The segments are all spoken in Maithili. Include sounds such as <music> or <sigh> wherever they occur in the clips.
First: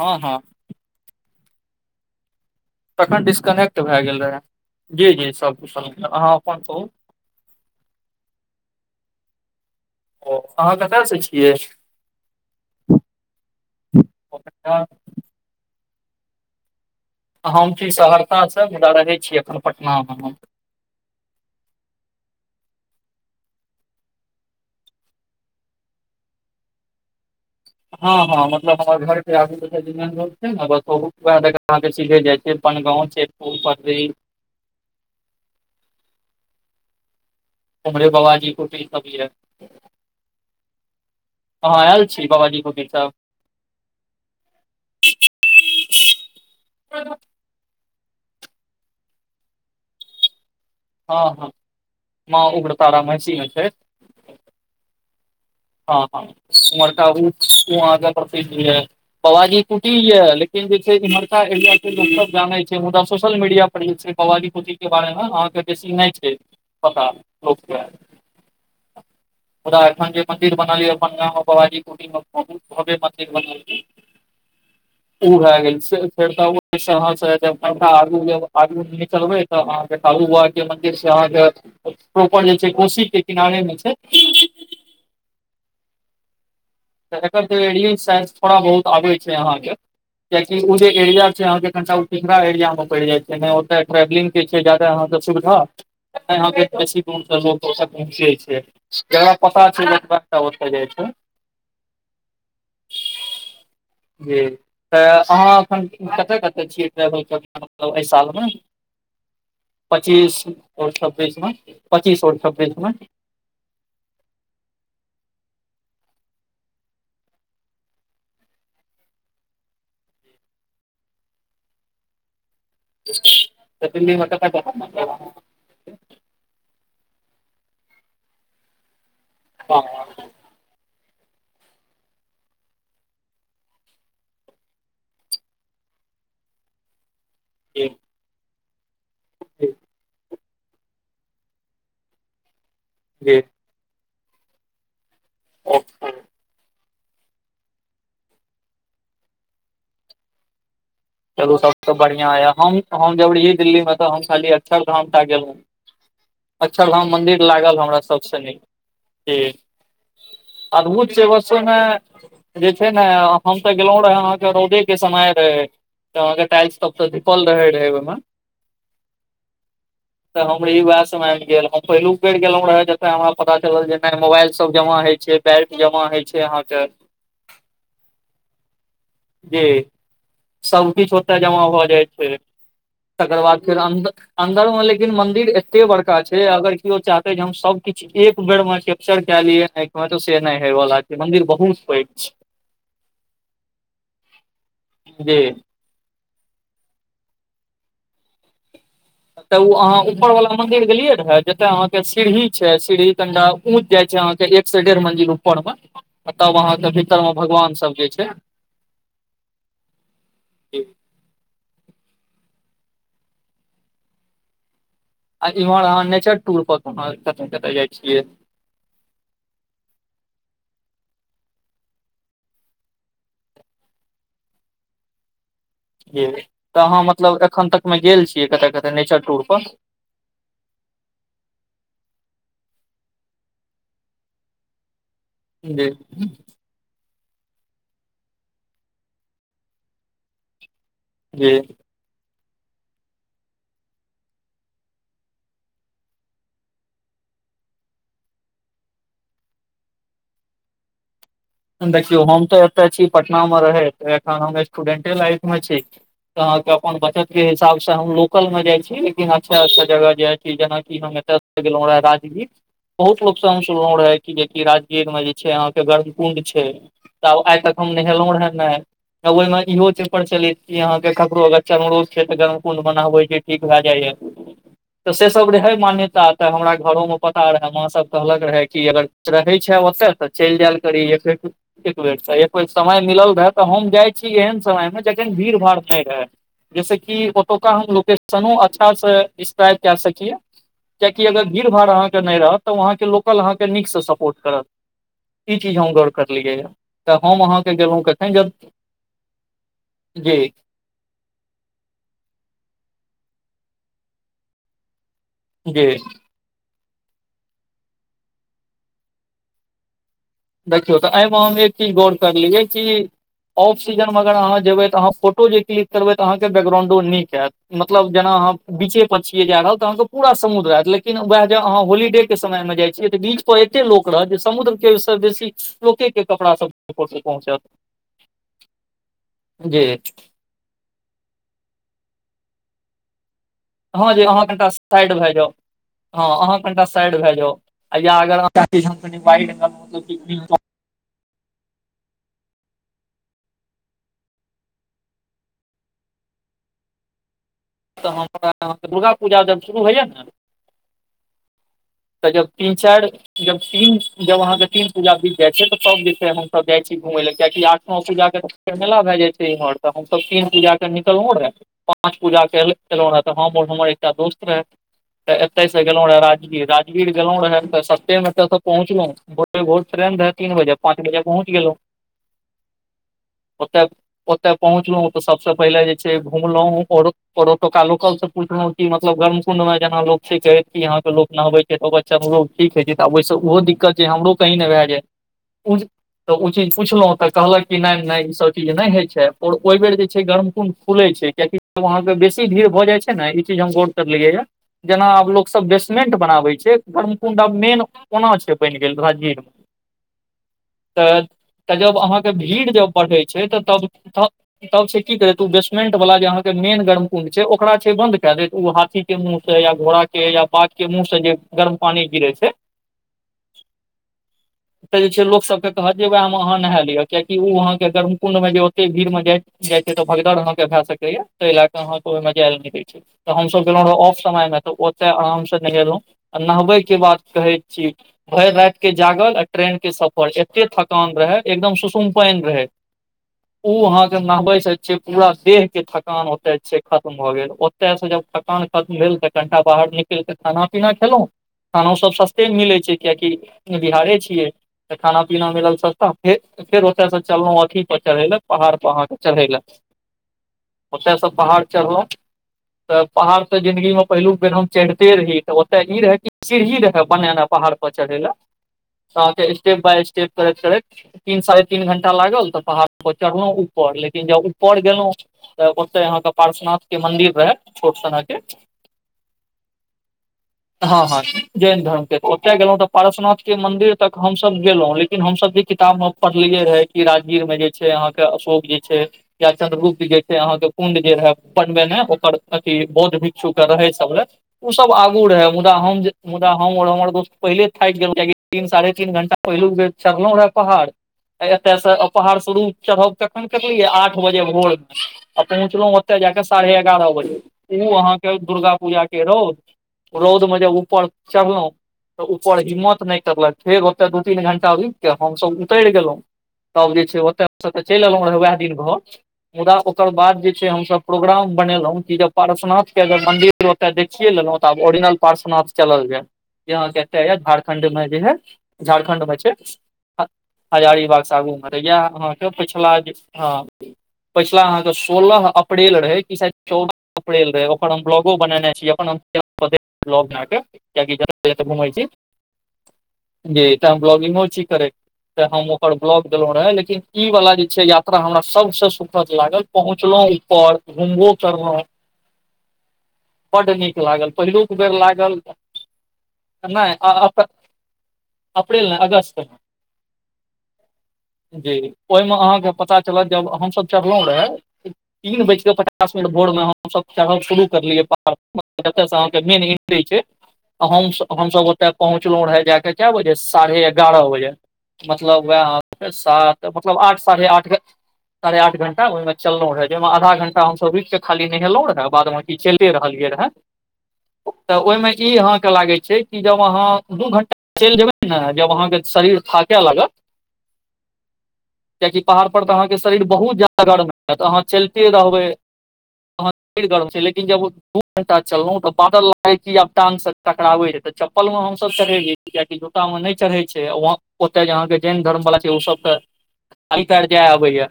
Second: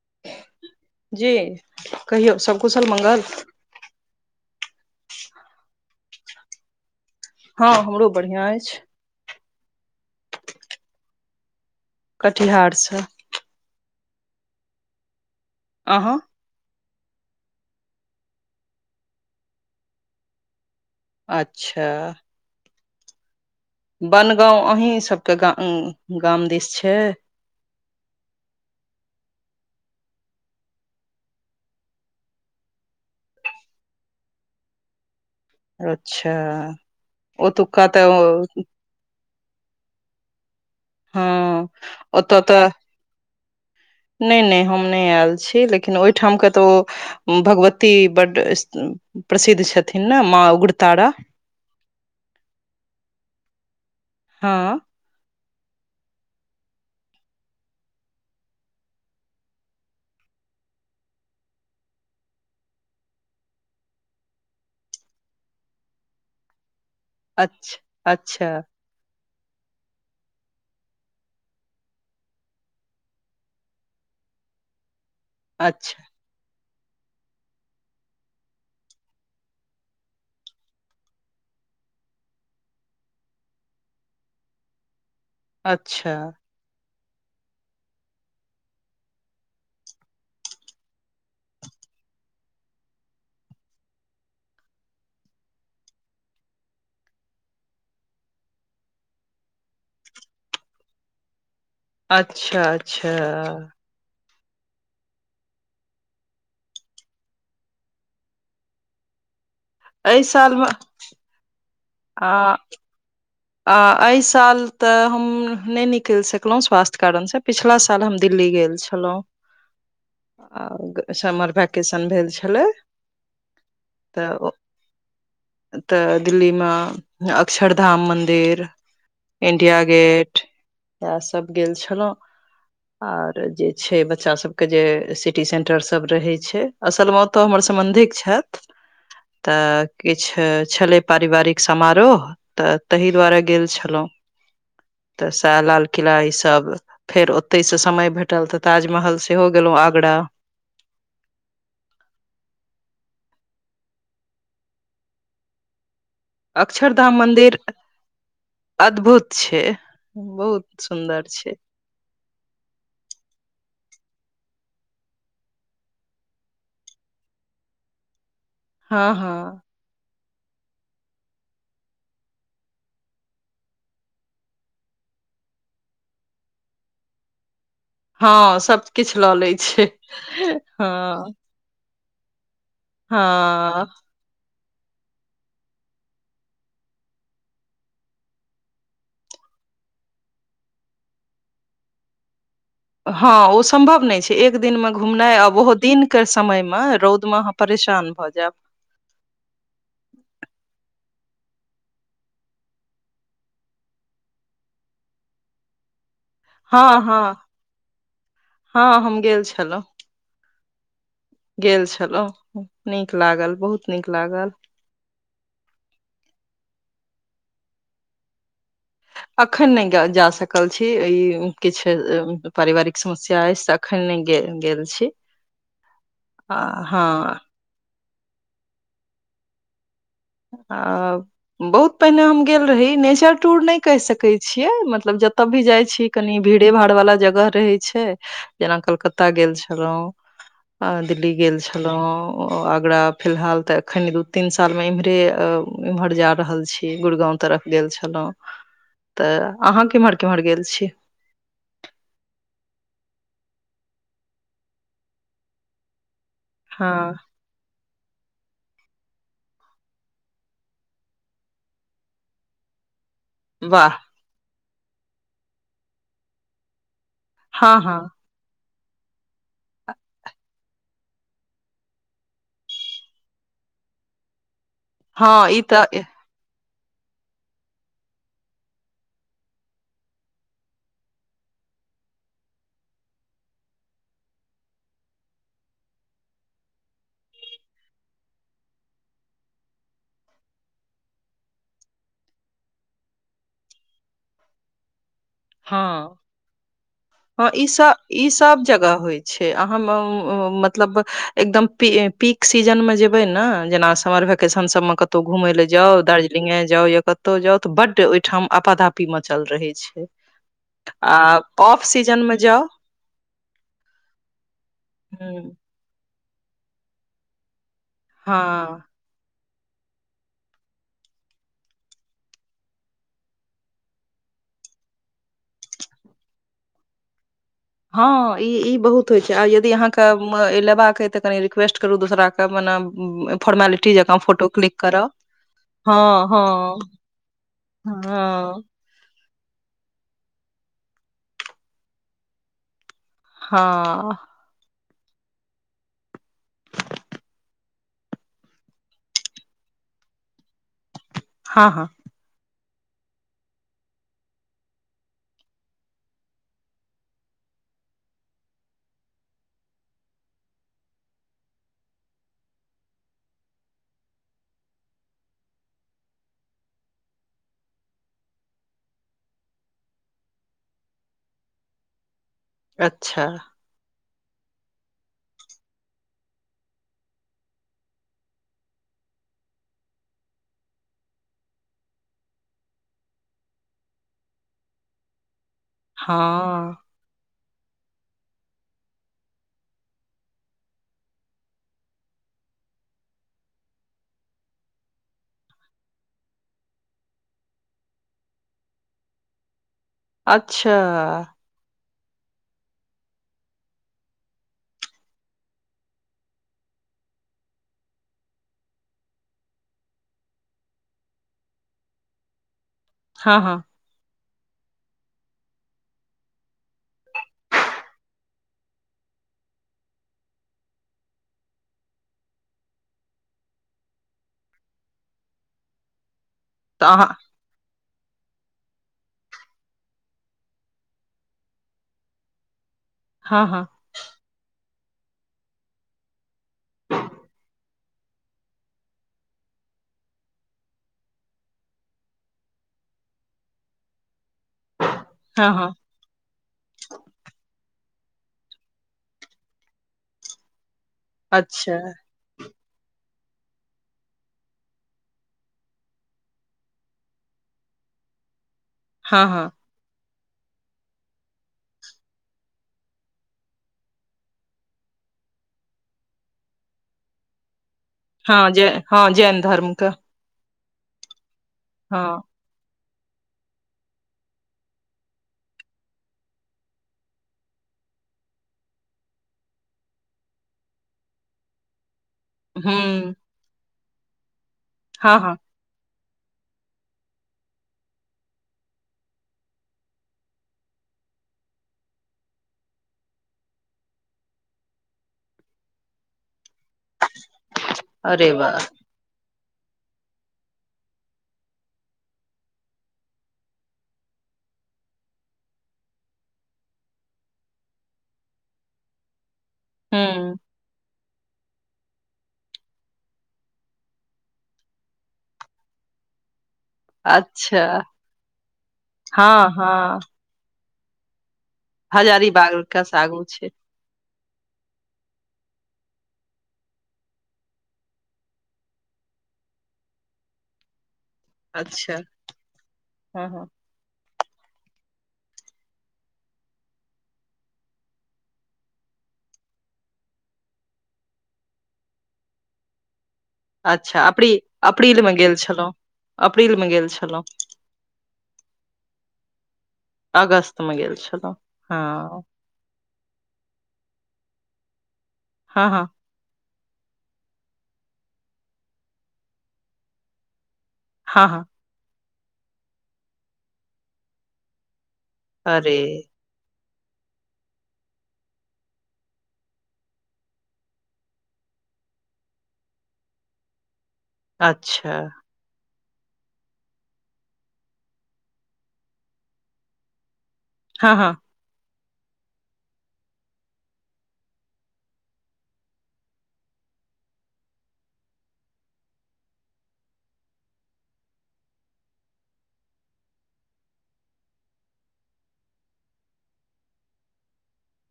हँ-हँ जी कहियौ सब कुशल-मंगल तखन डिस्कनेक्ट भए गेल रहै जी-जी सब कुशल मंगल अहाँ अपन कहू हँ हमरो बढ़ियाँ अछि। ओ अहाँ कतऽ से छियै। कटिहार सँ ओकरा <inaudible> अहाँ हम छी सहरसा सँ मुदा रहै छी एखन पटना मे हम अच्छा बनगाँंव अहीं सबके गाउ गाम दिस छै हँ-हँ मतलब हमर घर के आगू मे जे छै ने बस अहाँके सिधे जाइ छै पनगाँव छै फूल पर्री अच्छा ओतुका उम्हरे तऽ बाबाजी कुटी हँ अहाँ ऐल छी बाबाजी कुटी सँ नय-नय हम नय ऐल छी लेकिन ओहिठाम कतौ भगवत ती बबड्ड प्रसिद्ध छथिन न माँ उग्र हँ-हँ माँ उग्रतारा महिषी मे छै हँ हँ-हँ उम्हरका श आगाँ प्रसिद्ध यै पबाजी कुटी यै लेकिन जे छै इम्हरका एरिया- तेरिया सब जाने छै मुदा सोशल मीडिया पर रील छै बबाजी पोथीके बारेमे अहाँके बेसी नय छै पता लोक के अच्छ अच्छा मुदा एखन जे मंदिर बनल य बनगाँंव मे बाबाजी कुटी मे बहुत भव्य मंदिर बनल य। उ भ गैल छै अच्छा फेर त से जब पा आ-आगू निकलबे तब अहाँके मन्दिर छै अहाँके ऊपर जे छै कोशी के किनारे में छै अच्छा त एकर जे रील साइंस थोड़ा बहुत आबै छै अहाँके कियाकि उ जे एरिया छै अहाँके कटा िरा एरिया मे पैड़ जाय छै ओत ट्रेवलिंग के छै ज्यादा अहाँके सुविधा ताँय अहाँके बेसी दूरो स लोक-सब पहुँचै छै जकरा पता छै ओ ओतः जाइ छै अच्छा-अच्छा जी तऽ अहाँ एखन कतऽ-कतऽ छियै ट्रैवल कर मतलब एहि साल में एहि पच्चीस सालमे और छब्बीस में पच्चीस आ और छब्बीस में आ एहि साल तऽ हम नहि निकैल सकलहुॅँ स्वास्थ्य कारण स पिछला साल हम दिल्ली गेल छलौह हेलो <inaudible> आ समर वैकेशन भेल छलै। तऽ दिल्ली में कत तऽ कत गेल रहि तऽ दिल्लीमे अक्षरधाम मन्दिर,, इंडिया गेट इएह सब गेल छलहुँ। आर जे छै बच्चा सब के जे सिटी सेंटर सब रहे छै। असलमे ओतौ हमर जी सम्बन्धिक छथि। जी तऽ किछु छलै पारिवारिक समारोह तऽ। ताहि दुआरे जी गेल छलहुँं तऽ साह लाल ओके किला ई सब। फेर ओतैसँ समय भेटल तऽ ताजमहल सेहो गेलहुँ आगरा। चलू सभसँ बढ़िआँ यए हम हम जब रहियै दिल्लीमे तऽ हम खालियी अक्षरधाम टा गेलहुँ। अक्षरधाम मन्दिर लागल हमरा सभस नीक अद्भुत जी। छै बहुत अद्भुत सुन्दर छै वर्षोमे। जे छै ने हम तऽ गेलहुं रहे अहाँके रौदे के समय रहे। तऽ अहाँके टाइल् सब िपल रहे रहे ओहिमे, हँ हँ। <inaudible> तऽ हमरे वएह सम आबि गेल हम पहिलुक बेर गेलों रहे जे हमरा पता चलल जे नहि मोबाइल सब जमा होइ छै। बेलट जमा होइ छै अहाँके। हँ सब किछु लऽ लै छै, हँ सभकिछु ओतय जमा भऽ जाइ छै तकर बाद फेर हँ अन्दर। अंन्दर में लेकिन मंदिर एते बड़का छै अगर केओ चाहते जे हम सब किछु एक बेर में छै। लिय नहि हे मंदिर बहुत पैघ। छै हँ ओ सम्भव नहि छै एक दिन मे घुमनाइ जी आ बहुत दिन। के समय मे रौद मे अहाँ परेशान भऽ जायब। तऽ ओ अहाँ ऊपर वाल मंिर गेलियै रह जते अहाँ के सीढ़ी छै सीढ़ी कंडा पहुँच जाय छै अहाँके एक से डेढ़ मंदिर ऊपर मे तब अहाँके हँ हँ भीतर मे भगवान सब जे छै हँ हम गेल छलहुँं। गेल छलहुँ नीक लागल बहुत नीक लागल। आ इमरा अने ूर पर को खतम करथ जाइ छियै। अखन नहि जा सकल छी ई किछ पारिवारिक समस्या अछि। ओखने गेल छी। जी आ तऽ अहाँ हँ मतलब एखन तकमे गेल छियै कतअ कतअ नेचर टूर पर। आ बहुत पहिने हम गेल रही नेचर टूर नहि कहि सकैत छियै मतलब जत। तऽ भी जाइ जी छी कनी भीड़े- भाड़ वाला जगह रहै छै जेना कलकत्ता गेल छलहुँं। दिल्ली जी गैल छलहुँं, आगरा फिलहाल तऽ एखन दू - तीन साल में इमहर। रे इम्हर जा रहल छी गुड़गाँंव तरफ गैल छलहुँ। तऽ अहाँ केम्हर केम्हर गैल छी। देखियौ, हम तऽ एतय छी। पटना मे रहैत एखन हम स्टूडेंटे लाइफ मे छी। अहाँके हँ अपन बचत। के हिसाब सँ हम लोकल मे जाइ छी, लेकिन अच्छा- अच्छा जगह जाइ छी, जेनाकि हम एतय सँ गेलहुं रह राजगीर। बहुत लोक सँ हम वाह सुनलहुँ रहै कि जेकि राजगीर मे जे छै अहाँके गरम कुण्ड छै। तब आइ हँ तक हम हँ नहेलहु रहै नै। ओहि मे इहो छै प्रचलित की अहां के ककरो अगर चर्म रोग छऐ त गर्म कुंड मै नाहबेै कै ठीक भय जाय या। तऽ से हँ सब ई रहै तऽ मान्यता। तऽ हमरा घरो में पता रहै, माँ सब कहलक रहै कि अगर रहै छै ओते तऽ चलि जायल। करी य फेर <inaudible> एक बेेर सँ एक बेर समय मिलल रहै तऽ हम जाइ छी एहन समयमे जखन भीड़- भाड़ नहि रहै। जहिसँ कि ओतुकऽ हम लोकेशनो अच्छासँ ड़िस्क्राईब कए सकियै कियाकि अगर भीड़ -भाड़ अहाँ केै नहि रहत तऽ ओ अहाँ कै लोकल अहाँकै नीकसँ सपोर्ट करत। ई चीज हम गौर हँ करलियै यऽ तऽ हम हँ ई अहाँके सब गेलहुँ ई कखन जब सब जगह होइ छै अहाँ मै जी मतलब एकदम पी पीक सीजनमे जेबै न जेना समर वकेेशन सब मे कत तऽ घुमय लेल जी जाउ दार्जि लिंगे जाउ या कतौ जाउ तऽ बड्ड ओइठाम आपधापी मे चल रहैत छै देखियौ आ तऽ एइमे हम एक ऑफ चीज गौर सीजन मे जाउ कैलियै कि ऑफ सीजनमे अगर अहाँ जेबै तऽ अहाँ फोटो हूँ जे क्लिक करबै तऽ अहाँ बैकग्राउंडो नीक एत मतलब जेना हँ अहाँ बीचे पछिए जा रहल तऽ अहाँके पूरा समुद्र एत लेकिन वेह जे अहाँ होलीडे के समयमे जाइ छियै तऽ बीच त एते लोक रहत जे समुद्र के से बेसी लोके के कपड़ा सब उपर से पहुँचत। हँ ई ई बहुत होइत छैए आ यदि जी अहाँ के म ई लेबा क ऐ त कने रिक्वेस्ट करू दूसरा के मने--फार्मेलि हा जै अहाँ कनिटा साइड भै जाउ। हँ अहाँ कनि टा साइड भे जाउ या ज अगर हँ अहाँ कनी टा वाइड हेब त <unintelligible> <unintelligible> हँऽऽ तऽ हमरा अहाँकेँ दुर्गापूजा जब शुरू होइए नै हँ-हँ तैऔ तीन-चैर जब तीन जब अहाँकेँ तीन पूजा बीत जाइ छै तऽ तब सब जे छै हम सभ जाइ छी घुमय लेल किएकि आठ- नओ पूजाकेँ तऽ मेला भए जाइ छै इमहर तऽ हमसभ तीन पूजाकेँ निकलहुँ पाँच पूजा कऽ चलैत एलौंहें तऽ हम आ हमर एकटा दोस्त रैहै तऽ एतय से गेलौ रहै राजगीर, राजगीर गेलौं रहे तऽ सस्ते मे एतय से पहुँचलहुँ। भोेरे-भोर त्रेन रहै तीन बजे पाँच बजे पहुँच गेलौ। अच्छा। ओतय ओतय पहुँचलहुँ तऽ सभसँ पहिले जे छै घुमलहुँ और और ओतुका लोकलसँ पूछलहुँ कि मतलब गर्मकुंड मे जेना लोक छै कि यहाँ के लोक नहबै <unintelligible> मे रोग ठीक होइ छै त आब ओइ से ओहो दिक्कत जे हमरो कहीं ने भे जे। ऊंज तऽ ऊ चीज हँ पुछलहुँ तऽ कहलक कि नय-नय ई सब चीज नय होय छै आओर ओइ बेर जे छै गर्मकुंड खुले छै कियेकि वहां तऽ बेसी भीड़ भऽ जाइ छै ने ई चीज हम गौर करलियै ये? जेना आब लोकसब बेसमेंट बनाबै छै गर्मकुंड आब मेन। ओना छै बनि गेल राजगीर मे। अच्छा! तऽ जब अहाँके भीड़ जब बढ़ै छै तऽ तब ओत तब से की करै तऽ उ बेसमेंट बला जे अहाँके मेन गर्मकुण्ड छै, ओकरा छै बंद के देत उ हाथी के मुंह से या घोड़ा के या बाघ के मुँह से जे गर्म पानी गिरै छै हँ हँ <inaudible> तऽ जे छै लोक सबके कहलियै वैह मे अहाँ नहे लिय कियेकि ओ अहाँ के गर्मकुंड मे जे ओ तै भीड़ मे जाइ छै तऽ भगदड़ अहाँ के भे सकैये तै ले कऽ तें अहाँ के ओइ मे जैए नै दै छै तऽ हमसब गेलौं रह ऑफ समय मे तऽ ओत आराम से नहेलौं। आ तऽ नहबैके अहाँ बात कहै छी। भरि राति के जागल आ ट्रेन के सफर एत्ते थकान रहै एकदम सुसुम पानि रहै। हँ-हँ। ऊ अहाँ के नहबै छै से पूरा देह के थकान ओतय से खतम भऽ गेल ओतय से जब थकान खत्म भेल तऽ कनिटा बाहर निकैल कऽ खाना- पीना खेलौं। खानोसभ सस्तेमे मिलै छै कियेकि बिहारे छियै तऽ खाना पीना हँ हँ मिलल सस्ता फेर फेर ओतयसँ चललौं अथी पर चढ़य लए पहाड़ पर अहाँके चढ़य लए ओतयसँ पहाड़ अच्छा चढ़लौं तऽ पहाड़ ते जिंन्दगी मे पहिलुक बेर हम चैढ़ते रही तऽ ओतय ई रहै कि सीढ़ी रहे बनेने पहाड़ पर चढ़ै ले हँ हँ अहाँके स्टेप- बाय- स्टेप करैत चढ़ैत तीन- साढ़े- तीन घंटा लागल तऽ पहाड़ पर चढ़लौं ऊपर लेकिन जब ऊपर गेलौं तऽ ओ तय अहाँ के पार्श्वनाथ के मंदिर रहै। छोट सनक हँ जै हँ जैन धर्म के हँ हँ जैन धर्म के तऽ गेलों तऽ पारसनाथ के मंदिर तक हमसब गेलौं लेकिन हमसब जे किताब मे पढ़लियै रहै राजगीर मे जे छै अहाँके अशोक जे छै या चंन्द्रगुप्त जे छै अहाँके कुण्ड जे रहै बनबेने ओकर अथी हूँ बौद्ध भिक्षु के रहै सब ले उ सब हँ आगू हँ रहै मुदा हम जे मुदा हम आओर हमर दोस्त पहिले थाकि गेलि कियेकि तीन साढ़े तीन घंटा पहिलुक बेर चढ़लौं रहै पहाड़ एतयसँ अपहार शुरूप चढ़ब कखन करलीयइ आठ बजे भोरमे आ पहुँचलौं ओतय जाकऽ साढ़े एगारह बजे उ अरे अहाँके वाह दुर्गा पूजा के रौद रौद मे जे उपर चढलौं तऽ ऊपर हिम्मत नय करलक फेर ओते दू तीन घंटा रूकि के हमसभ उतरि गेलहुँ तब जे छै ओतयसँ तऽ चलि एलौं रहे उएह दिन घर मुदा ओकर हूँ बाद जे हमसब प्रोग्राम बनेलौं की जब पारस्वनाथ के मंदिर ओते देखिये लेलौं तऽ आब ओरिजिनल पार्स्वनाथ चलल जे अहाँके एतय ये अच्छा झारखण्डमे जे हय झारखण्डमे छै हँ हँ हजारीबागसँ आगू मे तऽ येह अहाँके हजारीबाग पछिला कस आगू छै हँ पछिला आ तऽ सोलह अप्रैल रहै कि शायद चौदह अप्रैल रहै ओकर हम ब्लॉगो बनेने छी अपन हम <unintelligible> कियेकि घुमै अच्छा छी हँ हँ जे तऽ हम ब्लॉगिंगों छी करैत से हम ओकर ब्लॉग देलौं रहेय लेकिन ई वाला जे छै यात्रा हमरा सबसँ सुखद लागल। पहुँचलौं ऊपर घुमबो करलो बड्ड नीक अच्छा लागल पहिलुक बेर लागल। अप्रीलमे गेल छलहुँ। अप्रील नइ अगस्त मे गेल छलौं अगस्तमे जी हँ ओहि मे आहा के पता नइ चलब हमस चढ़लों रेहै तीन हँ बजीक हँ पाँच बजे भोर मे हम चढ़ब शुरू करलियै पहाड़ पर एत स आहाके हम हँ हँ हमसभ ओतय पहुँचलहुँ रहे जा कऽ कए बजे सारे एगारह बजे मतलब अरे वएह सात मतलब आठ सारे आठ सारे आठ घण्टा ओहिमे चलहुं रहै जाहिमे आधा घंटा हमसभ रुकिकऽ खाली नहेलहुँ रहे बादमे बाकी चलिते रहलियै रहए तऽ अच्छा ओहिमे ई अहाँके लागै छैय कि जब अहाँ दू घंटा चलि जेबै ने जब अहाँके शरीर थाकय लागत हँ कियाकि पहाड़पर तऽ अहाँके शरीर बहुत ज्यादा गरम होइए तऽ अहाँ चलिते रहबै काफी गरम छै लेकिन जब दू घंटा चलहुं तऽ बादल लागे रहय आब टाँंग से टकराबे रह तऽ चप्पल मे हम सब चढ़ेलियै कियाकि जूतामे नहि चढ़ै छै ओतय जे अहाँके जैन धर्मशला छै ओसभ तऽ एहिपर जाय आबैया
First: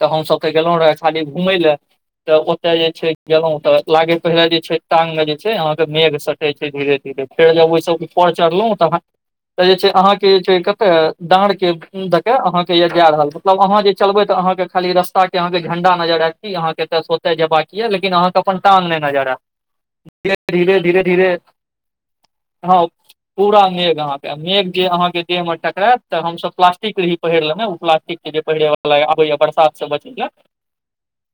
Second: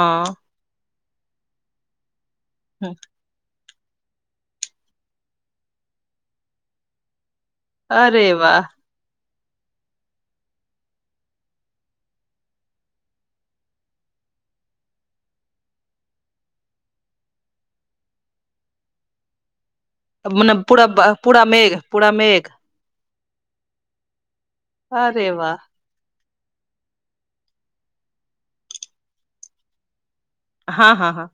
तऽ हमसभ ते गेलहुँ रहे खाली घूमय ले तऽ ओतय जे छै गेलहु तऽ लागे पहिले जे छै टांग मे जे छै अहाँके मेघ सटे छै धीरे धीरे फेर जब ओहि सब ऊपर अरे वाह चढ़लहुँ तहन त जे छै अहाँके जे छै कते डाँड़ के द के अहाँके जाय रहल मतलब अहाँ जे चलबै तऽ अहाँके खाली रस्ता के अहाँके झंडा नजर आयत क कि अहाँके एतऽ स ओते जेयबाक ये लेकिन अहाँके अपन टांग नइ नजर आत धीरे मने धीरे पूरा धीरे ब- धीरे पूरा मेघ पूरा मेघ हँ पूरा मेघ अहाँके मेघ जे अहाँके अरे देह वाह मे टकरात तऽ हमसब प्लास्टिक रही पहिर लेने ओ प्लास्टिक के जे पहिरे वाल आबे या बरसात से बचे लए हँ हँ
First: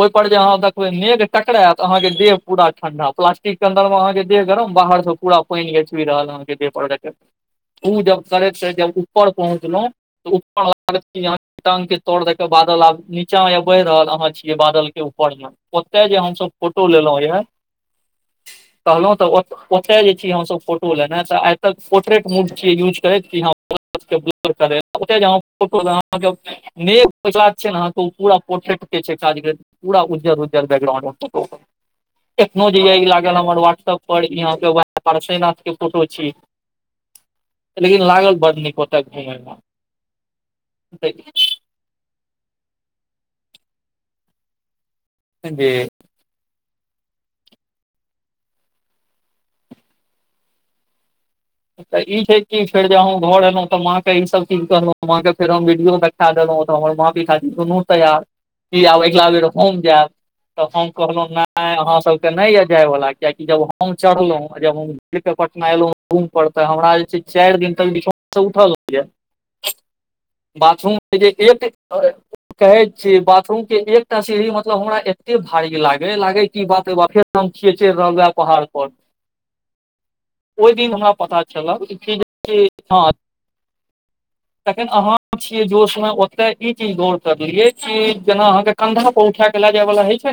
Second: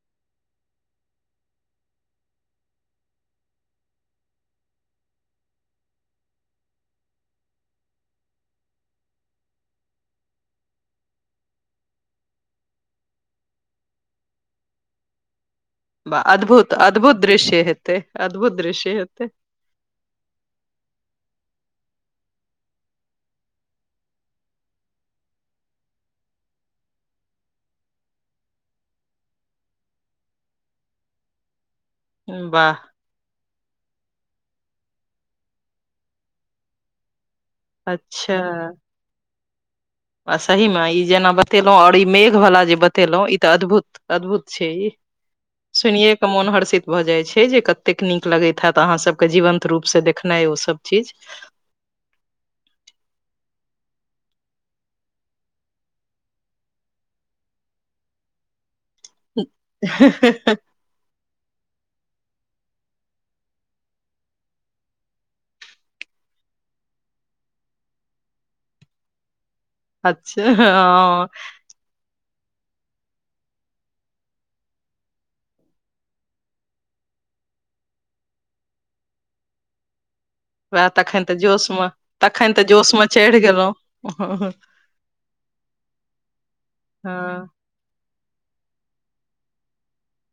ओह पर जे अह देखब मेघ टकरायत अहं के देह पूरा ठंडा प्लास्टिक के अंर मे अहाँ के देह गरम बाहर से पूरा पानि गच <unintelligible> भी रहलके देह। ओ जब करे करेत जब ऊपर पहुंचलो त ऊपर टंग के त। बादल आब नीचा मे बहि रहल अहाँ छीयै बादल के ऊपर मे। ओतय जे वाह हमसब अद्भुत फोटो अद्भुत लेलहुॅं ये दृश्य हेतै अद्भुत दृश्य कहलहुं तऽ हेतै ओ। ओतय जे छी हमसभ फोटो लेनाइ तऽ आइ तक पोर्ट्रेट मूड छियै यूज करैत कि। <inaudible> ्त फो ने। <inaudible> ात छै ने पूरा पूरा उज्जर उजर्राउंड। एकनो ज वाह ई लागेर वट्सअप। पर <unintelligible> यहाँ केसनाथ के फोटो छी लेकिन लागल अच्छा बड़ नीक। <unintelligible> तऽ। आ सहीमे ई जेना बतेलहुँ आओर ई मेघ वाला जे बतेलहुं ई तऽ अद्भुत अद्भुत छै जी सुनेय केऽ मोन हर्षित भऽ जाइ छै जे कतेक नीक लगैत हत अहाँ सबके जीवंत रूपसँ देखनाइ ओसभ। चीज तऽ ई छै कि फेर जे हम घर एलहुँ तऽ माँ के ई सब चीज कहलहुं माँ के फेर हम वीडियो खाद तऽ <unintelligible> हमरमी खादीनू त यार। की जे आब एकग बेरम जाब त हम कहलहु। आ अहाँसभके नहि यए जायवला कियकि जब हम चढ़लहुँ जब हम भड़ कऽ पटना एलहुँ। रुमपर तऽ हमरा जे छै चारि दिन तक विसँ उठल होया। अच्छा बाथरूम। हँ कहै छीिय बाथरूम के एकटा सीढ़ी मतलब हमरा एते भारी लागे लागे क बात फेर। एकदम खियच रहे पहाड़प पर। <inaudible> वएह तखन तऽ जोश मे तखन तऽ जोश मे चढ़ि गेलहुँ छियै जोश मे ओते ई चीज दौर हँ करलियै। ई जेना अहाँके कन्धा प उठा के ल जायवला होय छै।